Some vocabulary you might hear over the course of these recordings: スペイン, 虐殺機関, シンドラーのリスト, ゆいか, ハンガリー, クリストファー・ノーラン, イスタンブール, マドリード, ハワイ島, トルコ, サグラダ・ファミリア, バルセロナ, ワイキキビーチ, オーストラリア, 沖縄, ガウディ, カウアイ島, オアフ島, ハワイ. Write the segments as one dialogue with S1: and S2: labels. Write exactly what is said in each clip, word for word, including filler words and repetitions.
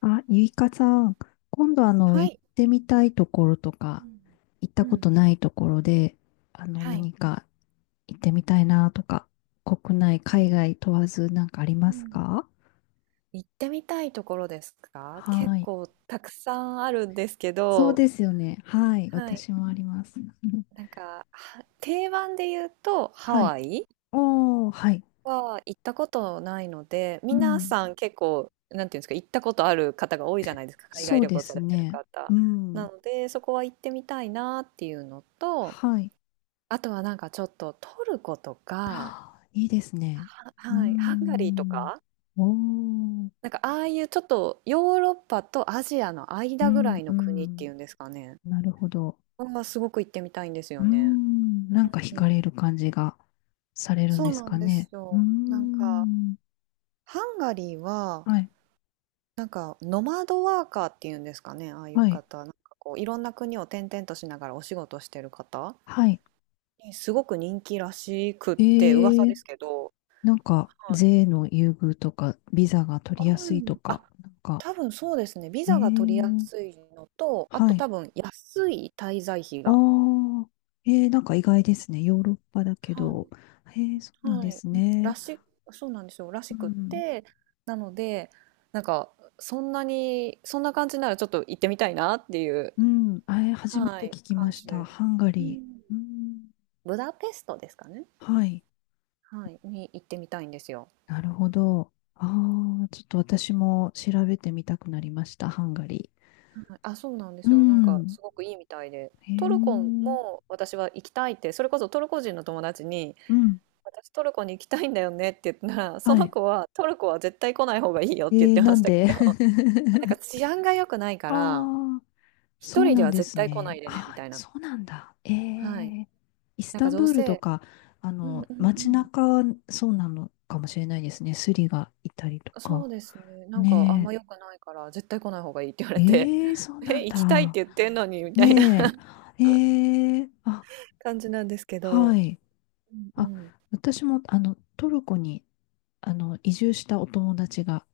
S1: あ、ゆいかさん、今度あの、
S2: は
S1: 行っ
S2: い。
S1: てみたいところと
S2: う
S1: か、
S2: ん。
S1: 行った
S2: う
S1: こ
S2: ん。
S1: とないところで、あの、
S2: はい。
S1: 何か行ってみたいなとか、国内、
S2: はい。
S1: 海外問わずなんかあり
S2: う
S1: ます
S2: ん。
S1: か？
S2: 行ってみたいところですか？結
S1: はい。
S2: 構たくさんあるんですけ
S1: そう
S2: ど、
S1: ですよね。はい。
S2: はい。
S1: 私もあります。うん。
S2: なんか、は定番で言うと ハ
S1: はい。
S2: ワイ
S1: おー、はい。
S2: は行ったことないので、
S1: う
S2: 皆
S1: ん。
S2: さん結構、なんていうんですか、行ったことある方が多いじゃないですか、海
S1: そ
S2: 外
S1: う
S2: 旅
S1: で
S2: 行さ
S1: す
S2: れてる
S1: ね。
S2: 方。
S1: う
S2: な
S1: ん。
S2: ので、そこは行ってみたいなっていうのと、
S1: はい。
S2: あとはなんかちょっとトルコと か、
S1: はあ、いいですね。
S2: は、
S1: うー
S2: はい、ハンガリーと
S1: ん。
S2: か、
S1: おー。
S2: なんかああいうちょっとヨーロッパとアジアの
S1: う
S2: 間ぐら
S1: ん、
S2: い
S1: う
S2: の国って
S1: ん。
S2: いうんですかね。
S1: なるほど。
S2: はすごく行ってみたいんです
S1: うー
S2: よね。
S1: ん、なんか惹
S2: うん、
S1: かれる感じがされるん
S2: そ
S1: で
S2: う
S1: す
S2: なん
S1: か
S2: です
S1: ね。うー
S2: よ。なんか
S1: ん、
S2: ハンガリーは
S1: はい、
S2: なんかノマドワーカーっていうんですかね。ああいう
S1: はい、
S2: 方、なんかこういろんな国を転々としながらお仕事してる方
S1: はい。
S2: にすごく人気らしくっ
S1: え
S2: て噂で
S1: ー、
S2: すけど。
S1: なんか、
S2: はい、
S1: 税の優遇とか、ビザが取
S2: あ
S1: りや
S2: る
S1: すいと
S2: ん、
S1: か、
S2: あ、
S1: なんか、
S2: 多分そうですね。ビ
S1: え
S2: ザが取りや
S1: ー、
S2: すいのと、あ
S1: は
S2: と
S1: い。
S2: 多分安い滞在費
S1: あ
S2: が。
S1: あ、えー、なんか意外ですね。ヨーロッパだけ
S2: は
S1: ど。
S2: い、
S1: えー、そうなん
S2: は
S1: で
S2: い、
S1: す
S2: うん、ら
S1: ね。
S2: し、そうなんですよ、ら
S1: う
S2: しくっ
S1: ん、
S2: て、なので、なんか、そんなに、そんな感じならちょっと行ってみたいなっていう、
S1: うん、あれ、初め
S2: は
S1: て
S2: い、
S1: 聞きま
S2: 感
S1: し
S2: じ
S1: た。
S2: で、
S1: ハンガ
S2: う
S1: リ
S2: ん、
S1: ー。うん、
S2: ブダペストですかね、
S1: はい。
S2: はい、に行ってみたいんですよ。
S1: なるほど。ああ、ちょっと私も調べてみたくなりました、ハンガリ
S2: はい、あ、そうなんで
S1: ー。う
S2: すよ、なんか、
S1: ん。
S2: すごくいいみたいで、
S1: へ
S2: トルコ
S1: え。
S2: も私は行きたいって、それこそトルコ人の友達に、
S1: うん。
S2: 私トルコに行きたいんだよねって言ったら、そ
S1: は
S2: の
S1: い。
S2: 子は、トルコは絶対来ない方がいいよっ
S1: え
S2: て言って
S1: ー、
S2: ま
S1: な
S2: し
S1: ん
S2: たけ
S1: で。
S2: ど、なんか治安が良くない か
S1: あ
S2: ら、
S1: あ、
S2: 一
S1: そう
S2: 人で
S1: なん
S2: は
S1: で
S2: 絶
S1: す
S2: 対来な
S1: ね。
S2: いでね、み
S1: ああ、
S2: たいな。
S1: そうなんだ。え
S2: はい。
S1: え。イス
S2: なん
S1: タ
S2: か
S1: ン
S2: どう
S1: ブールと
S2: せ、
S1: か、あ
S2: うん
S1: の、
S2: うんう
S1: 街
S2: ん。
S1: 中はそうなのかもしれないですね。スリがいたりと
S2: そう
S1: か。
S2: ですね。なんかあん
S1: ね
S2: ま良くないから、絶対来ない方がいいって言わ
S1: え。
S2: れて、
S1: ええ、そうな
S2: え、
S1: ん
S2: 行きたいっ
S1: だ。
S2: て言ってんのにみたいな
S1: ね え。ええ、あ、
S2: 感じなんですけど。
S1: はい。
S2: うん
S1: あ、
S2: うん。
S1: 私も、あの、トルコに、あの、移住したお友達が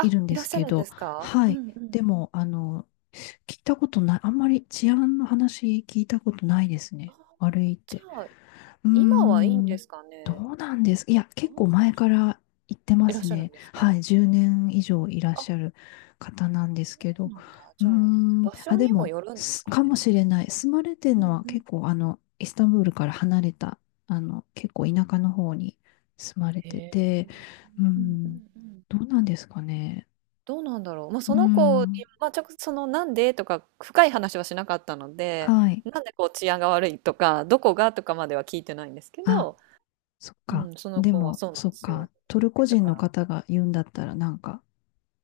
S1: いるん
S2: い
S1: で
S2: らっ
S1: す
S2: しゃ
S1: け
S2: るんで
S1: ど、
S2: すか？
S1: は
S2: うんう
S1: い。で
S2: ん。
S1: も、あの、聞いたことない、あんまり治安の話聞いたことないです
S2: ああ、
S1: ね。悪いっ
S2: じ
S1: て。
S2: ゃあ、
S1: うー
S2: 今はいいんで
S1: ん、
S2: すか
S1: ど
S2: ね？
S1: うなんです、いや、
S2: ど
S1: 結
S2: う
S1: 構
S2: なん
S1: 前
S2: でしょ
S1: か
S2: う。
S1: ら行ってま
S2: いらっ
S1: す
S2: しゃる
S1: ね。
S2: んです
S1: は
S2: か？
S1: い、じゅうねん以上いらっ
S2: あ、
S1: しゃる方なんです
S2: そ
S1: け
S2: う
S1: ど。
S2: なんだ。
S1: うー
S2: じゃあ、
S1: ん、
S2: 場
S1: あ、
S2: 所
S1: で
S2: にも
S1: も、
S2: よるんです
S1: す
S2: か
S1: か
S2: ね？
S1: もしれない。住まれてる
S2: う
S1: の
S2: ん
S1: は
S2: うん。
S1: 結構、あの、イスタンブールから離れた、あの、結構田舎の方に住まれ
S2: へ
S1: て
S2: え。
S1: て、うー
S2: うんう
S1: ん、
S2: んうん。
S1: どうなんですかね。
S2: どうなんだろう。まあ、
S1: うー
S2: その子に、
S1: ん、
S2: まあ、直接そのなんでとか深い話はしなかったので、
S1: はい。
S2: なんでこう治安が悪いとか、どこがとかまでは聞いてないんですけ
S1: あ、
S2: ど、
S1: そっ
S2: う
S1: か。
S2: ん、その
S1: で
S2: 子は
S1: も、
S2: そうなん
S1: そ
S2: で
S1: っ
S2: す
S1: か。
S2: よっ
S1: ト
S2: て言っ
S1: ル
S2: て
S1: コ
S2: た
S1: 人
S2: か
S1: の
S2: ら。
S1: 方が言うんだったら、なんか、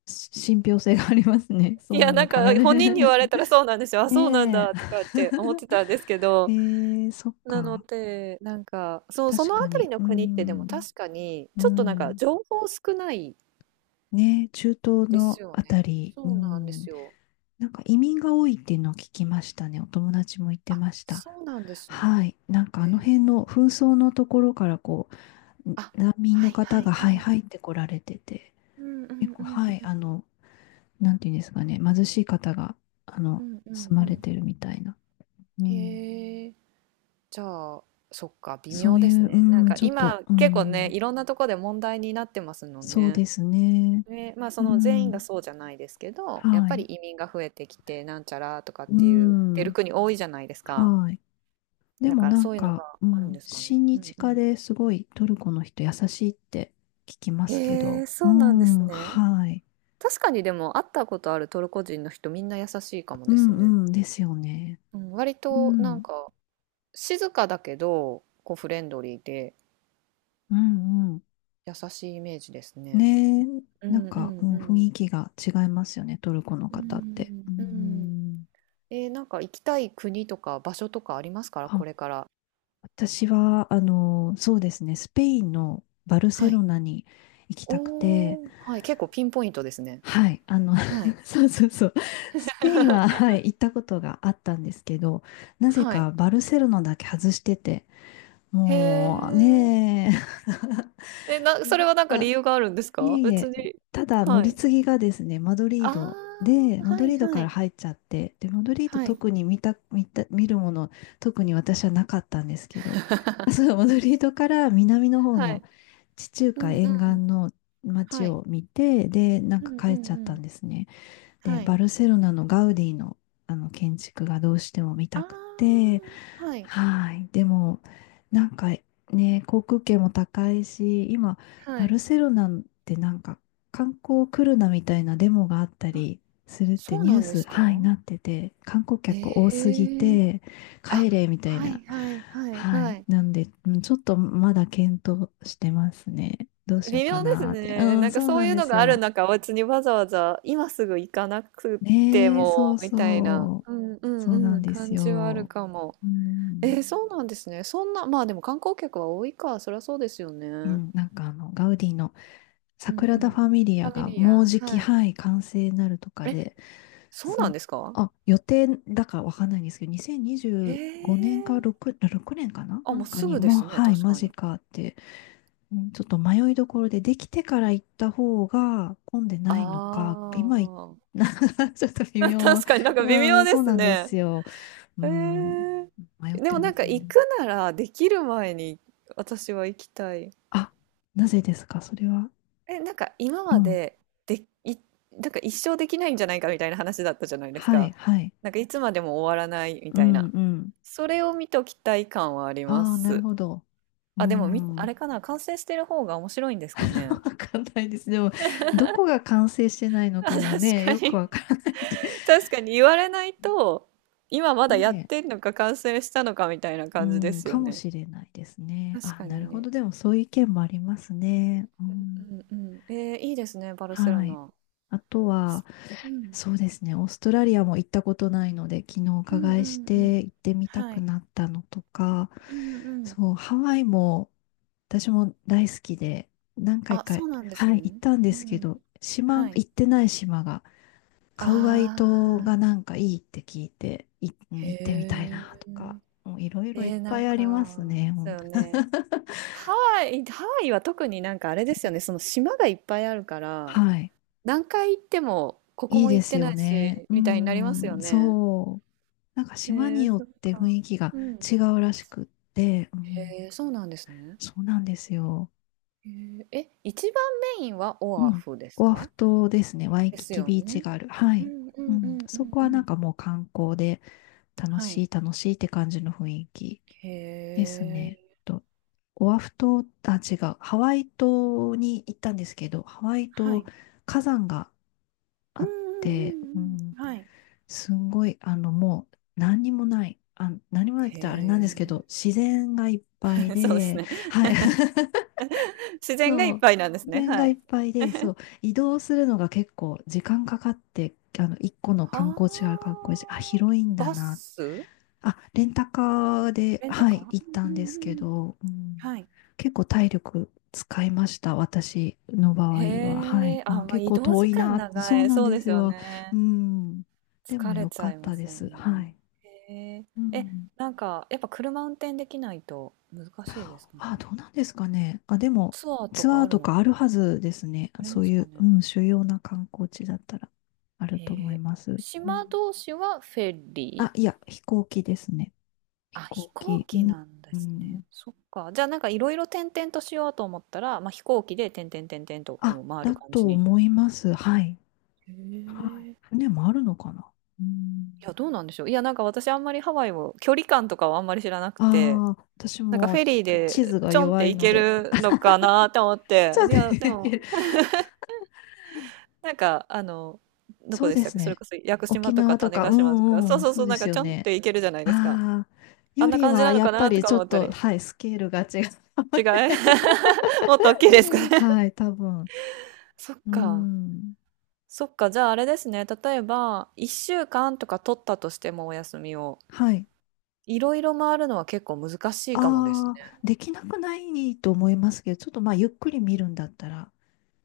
S1: し、信憑性がありますね。そ
S2: い
S1: うな
S2: や、な
S1: の
S2: ん
S1: かな
S2: か本人に言
S1: ね。
S2: われたらそうなんですよ。あ、そうなん
S1: ね
S2: だとかって思って
S1: え。
S2: たんですけど、
S1: えー、そっ
S2: なの
S1: か。
S2: で、なんか、そう、そ
S1: 確
S2: のあ
S1: か
S2: たり
S1: に。
S2: の
S1: う
S2: 国ってでも
S1: ん。
S2: 確かに、
S1: う
S2: ちょっとなんか
S1: ん。
S2: 情報少ない
S1: ねえ、中東
S2: です
S1: の
S2: よ
S1: あた
S2: ね。
S1: り。う
S2: そうなんです
S1: ん。
S2: よ。
S1: なんか移民が多いっていうのを聞きましたね。お友達も言って
S2: あ、
S1: ました。
S2: そうなんですね。
S1: はい。なんかあの
S2: え
S1: 辺の
S2: ー、
S1: 紛争のところからこう、
S2: あ、
S1: 難民
S2: は
S1: の
S2: い
S1: 方
S2: はい
S1: が、は
S2: は
S1: い、
S2: い。
S1: 入ってこられてて、
S2: うんうん
S1: 結
S2: う
S1: 構、
S2: ん
S1: はい、
S2: うん
S1: あの、なんていうんですかね、貧しい方が、あ
S2: う
S1: の、
S2: んうんう
S1: 住
S2: んう
S1: まれ
S2: ん。
S1: てるみたいな。うん、
S2: へえ、じゃあ、そっか、微
S1: そ
S2: 妙
S1: う
S2: で
S1: い
S2: す
S1: う、
S2: ね。なん
S1: うん、
S2: か
S1: ちょっと、
S2: 今、
S1: う
S2: 結構ね、
S1: ん、
S2: いろんなとこで問題になってますもん
S1: そう
S2: ね。
S1: ですね。
S2: ね、まあそ
S1: う
S2: の全員が
S1: ん、
S2: そうじゃないですけど、やっ
S1: は
S2: ぱり
S1: い。
S2: 移民が増えてきて、なんちゃらとかっ
S1: う
S2: ていう、出る
S1: ん、
S2: 国多いじゃないですか。
S1: はい。で
S2: だ
S1: も
S2: から
S1: なん
S2: そういうのが
S1: か、う
S2: あるん
S1: ん、
S2: ですかね。
S1: 親
S2: うん
S1: 日
S2: う
S1: 家
S2: ん。
S1: ですごいトルコの人優しいって聞きま
S2: へ
S1: すけど、
S2: え、
S1: う
S2: そうなんです
S1: ん、
S2: ね。
S1: はい。
S2: 確かにでも会ったことあるトルコ人の人みんな優しいかも
S1: う
S2: ですね。
S1: ん、うん、ですよね。
S2: うん、割
S1: う
S2: となん
S1: ん、
S2: か静かだけど、こうフレンドリーで、
S1: うん、うん。
S2: 優しいイメージですね。
S1: ねえ、
S2: う
S1: なん
S2: んう
S1: か、う
S2: んう
S1: ん、雰
S2: ん。
S1: 囲気が違いますよね、トルコの
S2: う
S1: 方って。
S2: ん
S1: う
S2: うん。
S1: ん、
S2: えー、なんか行きたい国とか場所とかありますから、
S1: あ、
S2: これから。
S1: 私は、あの、そうですね、スペインのバルセ
S2: は
S1: ロ
S2: い。
S1: ナに行きたくて、
S2: おー、はい、結構ピンポイントですね。
S1: はい、あの、
S2: はい。
S1: そうそうそう、スペインは、は い、行ったことがあったんですけど、なぜ
S2: はい。
S1: かバルセロナだけ外してて、
S2: へ
S1: もう
S2: え。
S1: ねえ。
S2: え、な、それ はなんか
S1: あ、
S2: 理由があるんです
S1: い
S2: か？
S1: えい
S2: 別
S1: え、
S2: に。
S1: ただ乗
S2: は
S1: り
S2: い。
S1: 継ぎがですね、マドリ
S2: あ
S1: ードで、
S2: あ、
S1: マ
S2: は
S1: ドリ
S2: い
S1: ード
S2: は
S1: から
S2: い。
S1: 入っちゃって、で、マドリード
S2: はい。
S1: 特に見た、見た、見るもの、特に私はなかったんですけど、あ、そ う、マドリードから南の方
S2: は
S1: の、
S2: い。
S1: 地中
S2: うんう
S1: 海沿岸
S2: ん。
S1: の街
S2: はい。
S1: を見て、で、なん
S2: う
S1: か
S2: んうん
S1: 帰っちゃ
S2: う
S1: った
S2: ん。
S1: んですね。で、
S2: は
S1: バ
S2: い。
S1: ルセロナのガウディの、あの建築がどうしても見
S2: あ
S1: たくて、
S2: あ、はい、
S1: はい。でも、なんかね、航空券も高いし、今、
S2: は
S1: バ
S2: い。
S1: ルセロナってなんか観光来るなみたいなデモがあった
S2: あ、
S1: りするって
S2: そう
S1: ニュ
S2: な
S1: ー
S2: んで
S1: ス、
S2: すか？
S1: はい、なってて、観光客多
S2: へ
S1: すぎ
S2: え。
S1: て、
S2: あ、
S1: 帰れみたい
S2: は
S1: な。
S2: いはいはい
S1: は
S2: は
S1: い。
S2: い。
S1: なんで、うん、ちょっとまだ検討してますね。どうしよう
S2: 微
S1: か
S2: 妙です
S1: なーって。う
S2: ね。な
S1: ん、
S2: んか
S1: そう
S2: そう
S1: なん
S2: いう
S1: で
S2: の
S1: す
S2: がある
S1: よ。
S2: 中、別にわざわざ今すぐ行かなくて
S1: ねえ、そ
S2: も
S1: う
S2: みたいな、
S1: そう。
S2: うんう
S1: そう
S2: ん
S1: な
S2: う
S1: ん
S2: ん、
S1: です
S2: 感じはある
S1: よ。
S2: かも。
S1: う
S2: え
S1: ん。
S2: ー、そうなんですね。そんな、まあでも観光客は多いか、そりゃそうですよね。
S1: う
S2: う
S1: ん、なんかあの、ガウディのサ
S2: ん
S1: グラ
S2: う
S1: ダ・
S2: ん。
S1: ファミリ
S2: フ
S1: ア
S2: ァミ
S1: が
S2: リ
S1: もう
S2: ア、
S1: じき、
S2: はい。
S1: はい、完成になるとか
S2: え、
S1: で、
S2: そうな
S1: そ
S2: ん
S1: う、
S2: ですか、
S1: あ、予定だかわかんないんですけど、2025
S2: へ
S1: 年か
S2: え。
S1: ろく、ろくねんかな
S2: あ、
S1: な
S2: もう
S1: んか
S2: す
S1: に、
S2: ぐで
S1: もう、
S2: すね、
S1: はい、
S2: 確
S1: マ
S2: か
S1: ジ
S2: に。
S1: かって、うん、ちょっと迷いどころで、できてから行った方が混んで
S2: あ
S1: ないのか、今行っ。
S2: あ。
S1: ちょっと微 妙。
S2: 確かになんか微
S1: う
S2: 妙
S1: ん、
S2: で
S1: そう
S2: す
S1: なんで
S2: ね。
S1: すよ。う
S2: え
S1: ん、
S2: ー、
S1: 迷っ
S2: で
S1: て
S2: も
S1: ま
S2: なん
S1: す
S2: か行
S1: ね。
S2: くならできる前に私は行きたい。
S1: あ、なぜですか、それは。
S2: え、なんか今
S1: う
S2: ま
S1: ん。
S2: でで、い、なんか一生できないんじゃないかみたいな話だったじゃないです
S1: はい、
S2: か。
S1: はい。
S2: なんかいつまでも終わらないみ
S1: う
S2: たい
S1: ん、
S2: な。
S1: うん。
S2: それを見ときたい感はありま
S1: ああ、なる
S2: す。
S1: ほど。う
S2: あ、でもみ、あ
S1: ん。
S2: れかな、完成してる方が面白いんですか
S1: わ
S2: ね。
S1: かんないです。でも、どこ が完成してないの
S2: あ、
S1: かも
S2: 確
S1: ね、
S2: か
S1: よく
S2: に。
S1: わからないで。
S2: 確かに言われないと、今 まだや
S1: ね
S2: って
S1: え。
S2: んのか完成したのかみたいな
S1: う
S2: 感じで
S1: ん、
S2: す
S1: か
S2: よ
S1: も
S2: ね。
S1: しれないですね。
S2: 確
S1: あ、
S2: か
S1: な
S2: に
S1: るほ
S2: ね。
S1: ど。でも、そういう意見もありますね。う
S2: う
S1: ん。
S2: んうん。えー、いいですね、バルセロ
S1: はい。
S2: ナ。
S1: あとは、
S2: うん。
S1: そうですね。オーストラリアも行ったことないので、昨日お
S2: うん
S1: 伺
S2: う
S1: いし
S2: んう
S1: て
S2: ん。
S1: 行ってみた
S2: は
S1: く
S2: い。
S1: なったのとか、
S2: うんうん。
S1: そう、ハワイも私も大好きで、何回
S2: あ、
S1: か、
S2: そうなんです
S1: はい、行っ
S2: ね。
S1: たんで
S2: う
S1: すけ
S2: ん。
S1: ど、島、
S2: はい。
S1: 行ってない島が、カウアイ
S2: あ
S1: 島
S2: あ、
S1: がなんかいいって聞いて、い、うん、行ってみたい
S2: へ
S1: な
S2: え。
S1: とか、もういろいろいっ
S2: えー、な
S1: ぱ
S2: ん
S1: いあります
S2: か、
S1: ね。ほ
S2: そう
S1: ん、
S2: よね。ハワイ、ハワイは特になんかあれですよね、その島がいっぱいあるから、
S1: はい。
S2: 何回行っても、ここ
S1: いい
S2: も
S1: で
S2: 行っ
S1: す
S2: てな
S1: よ
S2: い
S1: ね。
S2: し、
S1: う
S2: みたいになりますよ
S1: ん、
S2: ね。
S1: そう。なんか
S2: え
S1: 島に
S2: ー、
S1: よっ
S2: そっ
S1: て雰
S2: か。
S1: 囲気が
S2: うん。
S1: 違うらしくって、う
S2: へ
S1: ん、
S2: え、そうなんですね。
S1: そうなんですよ。
S2: へえ、え、一番メインは
S1: う
S2: オア
S1: ん。
S2: フです
S1: オアフ
S2: か？
S1: 島ですね。ワイ
S2: で
S1: キ
S2: す
S1: キ
S2: よ
S1: ビーチ
S2: ね。
S1: がある。は
S2: う
S1: い。
S2: んう
S1: う
S2: んう
S1: ん。
S2: んう
S1: そ
S2: ん
S1: こ
S2: う
S1: はな
S2: ん。
S1: んかもう観光で楽
S2: は
S1: し
S2: い。
S1: い楽しいって感じの雰囲気
S2: へ
S1: ですね。
S2: え。
S1: と、オアフ島、あ、違う。ハワイ島に行ったんですけど、ハワイ
S2: は
S1: 島
S2: い。
S1: 火山が
S2: う
S1: あ
S2: ん
S1: っ
S2: うん
S1: て、う
S2: うん
S1: ん、
S2: うん。はい。
S1: すんごい、あの、もう何にもない。あ、何もないっ
S2: へ
S1: て言ったらあれなんですけ
S2: え。
S1: ど、自然がいっぱい
S2: そうです
S1: で、
S2: ね。
S1: はい。
S2: 自然がい
S1: そ
S2: っ
S1: う。
S2: ぱいなんです
S1: 自
S2: ね。
S1: 然
S2: は
S1: がいっ
S2: い。
S1: ぱいで、そう。移動するのが結構時間かかって、あの、一個の観光地がある
S2: は
S1: 観光地、あ、
S2: あ。
S1: 広いんだ
S2: バ
S1: な、
S2: ス？
S1: あ、レンタカーで、
S2: レンタ
S1: は
S2: カー？
S1: い、行った
S2: うん
S1: ん
S2: うん
S1: です
S2: う
S1: け
S2: んうん。
S1: ど、うん、
S2: はい。
S1: 結構体力使いました、私の場合
S2: へ
S1: は。はい。
S2: え、あ、
S1: あ、
S2: まあ、
S1: 結
S2: 移
S1: 構
S2: 動
S1: 遠
S2: 時
S1: い
S2: 間
S1: な。そ
S2: 長
S1: う
S2: い。
S1: なん
S2: そう
S1: で
S2: です
S1: す
S2: よ
S1: よ。う
S2: ね。
S1: ん。で
S2: 疲
S1: も
S2: れ
S1: 良
S2: ち
S1: か
S2: ゃ
S1: っ
S2: いま
S1: た
S2: す
S1: で
S2: よ
S1: す。は
S2: ね。
S1: い。
S2: へえ。
S1: う
S2: え、
S1: ん。
S2: なんか、やっぱ車運転できないと難しいですか
S1: あ、
S2: ね。
S1: どうなんですかね。あ、でも、
S2: ツアーと
S1: ツ
S2: か
S1: アー
S2: ある
S1: と
S2: の
S1: か
S2: か、
S1: あるはずですね。
S2: あり
S1: そ
S2: ま
S1: う
S2: す
S1: い
S2: か
S1: う、う
S2: ね。
S1: ん、主要な観光地だったら、ある
S2: へ
S1: と思い
S2: え。
S1: ます。う
S2: 島
S1: ん、
S2: 同士はフェ
S1: あ、
S2: リー、
S1: いや、飛行機ですね。飛
S2: あ、飛
S1: 行
S2: 行
S1: 機。う
S2: 機
S1: ん。
S2: なんで
S1: う
S2: すね。
S1: ん、
S2: そっか。じゃあなんかいろいろ転々としようと思ったら、まあ、飛行機で点々点々とこ
S1: あ、
S2: う回る
S1: だ
S2: 感じ
S1: と
S2: に。
S1: 思います。はい。
S2: へ
S1: はい。
S2: え。い
S1: 船もあるのかな。うん。
S2: や、どうなんでしょう。いや、なんか私あんまりハワイを、距離感とかはあんまり知らなくて、
S1: ああ、私
S2: なんかフ
S1: も
S2: ェリー
S1: 地
S2: で
S1: 図が
S2: ちょんっ
S1: 弱
S2: て
S1: い
S2: 行
S1: の
S2: け
S1: で。
S2: る のかなと思って、
S1: じゃあ
S2: いや、でも、
S1: ね。
S2: なんか、あの、ど
S1: そ
S2: こ
S1: う
S2: でし
S1: で
S2: たっ
S1: す
S2: け、それ
S1: ね。
S2: こそ屋久島
S1: 沖
S2: とか
S1: 縄と
S2: 種
S1: か、
S2: 子
S1: う
S2: 島とか、
S1: ん、
S2: そ
S1: う
S2: う
S1: ん、
S2: そう
S1: そ
S2: そ
S1: う
S2: う、
S1: で
S2: なん
S1: す
S2: かち
S1: よ
S2: ょんっ
S1: ね。
S2: て行けるじゃないですか。
S1: ああ、
S2: あ
S1: よ
S2: んな
S1: り
S2: 感じ
S1: は
S2: なの
S1: や
S2: か
S1: っぱ
S2: なと
S1: り
S2: か
S1: ちょっ
S2: 思った
S1: と、
S2: り、
S1: はい、スケールが違う。
S2: 違い、もっと大きいですか ね。
S1: はい、多分。
S2: そっ
S1: う
S2: か。
S1: ん。
S2: そっか、じゃああれですね、例えば、いっしゅうかんとか取ったとしてもお休みを、
S1: はい。
S2: いろいろ回るのは結構難しいかもですね。
S1: ああ、できなくないと思いますけど、ちょっとまあ、ゆっくり見るんだったら。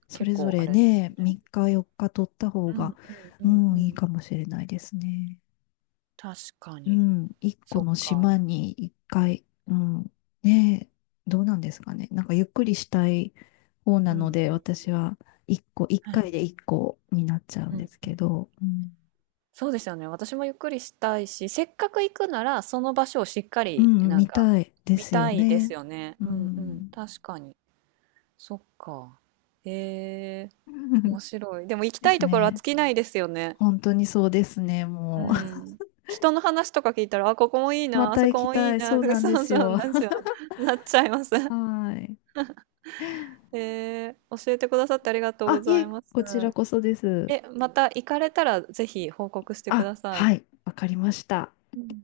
S1: そ
S2: 結
S1: れぞ
S2: 構あ
S1: れ
S2: れです
S1: ね、
S2: ね。
S1: みっかよっか取った方
S2: う
S1: が、
S2: んうんう
S1: う
S2: んう
S1: ん、いい
S2: ん。
S1: かもしれないですね。
S2: 確か
S1: う
S2: に。
S1: ん、いっこ
S2: そっ
S1: の島
S2: か。
S1: にいっかい、うん、ねえ、どうなんですかね。なんかゆっくりしたい方
S2: う
S1: な
S2: ん
S1: の
S2: う
S1: で、私
S2: ん。
S1: はいっこ、1
S2: は
S1: 回
S2: い。
S1: でいっこになっちゃう
S2: う
S1: ん
S2: ん
S1: です
S2: う
S1: け
S2: ん、
S1: ど、うん、
S2: そうですよね。私もゆっくりしたいし、せっかく行くなら、その場所をしっか
S1: う
S2: り、
S1: ん、
S2: なん
S1: 見
S2: か、
S1: たいで
S2: 見
S1: すよ
S2: たいです
S1: ね。
S2: よね。
S1: う
S2: うんうん。
S1: ん。
S2: 確かに。そっか。へえ、面 白い。でも行き
S1: で
S2: たい
S1: す
S2: ところは尽
S1: ね。
S2: きないですよね。
S1: 本当にそうですね、
S2: う
S1: も
S2: ん。人の話とか聞いたら、あ、ここもいい
S1: う。ま
S2: な、あ
S1: た
S2: そ
S1: 行
S2: こ
S1: き
S2: もいい
S1: たい。
S2: な、
S1: そう
S2: とか、
S1: なん
S2: そ
S1: で
S2: う
S1: す
S2: そう
S1: よ。
S2: なんですよ。なっちゃいます。
S1: はい。
S2: へえ、教えてくださってありがとうご
S1: あ、い
S2: ざい
S1: え、
S2: ます。
S1: こちらこそです。
S2: え、また行かれたら、ぜひ報告してく
S1: あ、
S2: ださい。
S1: はい、わかりました。
S2: うん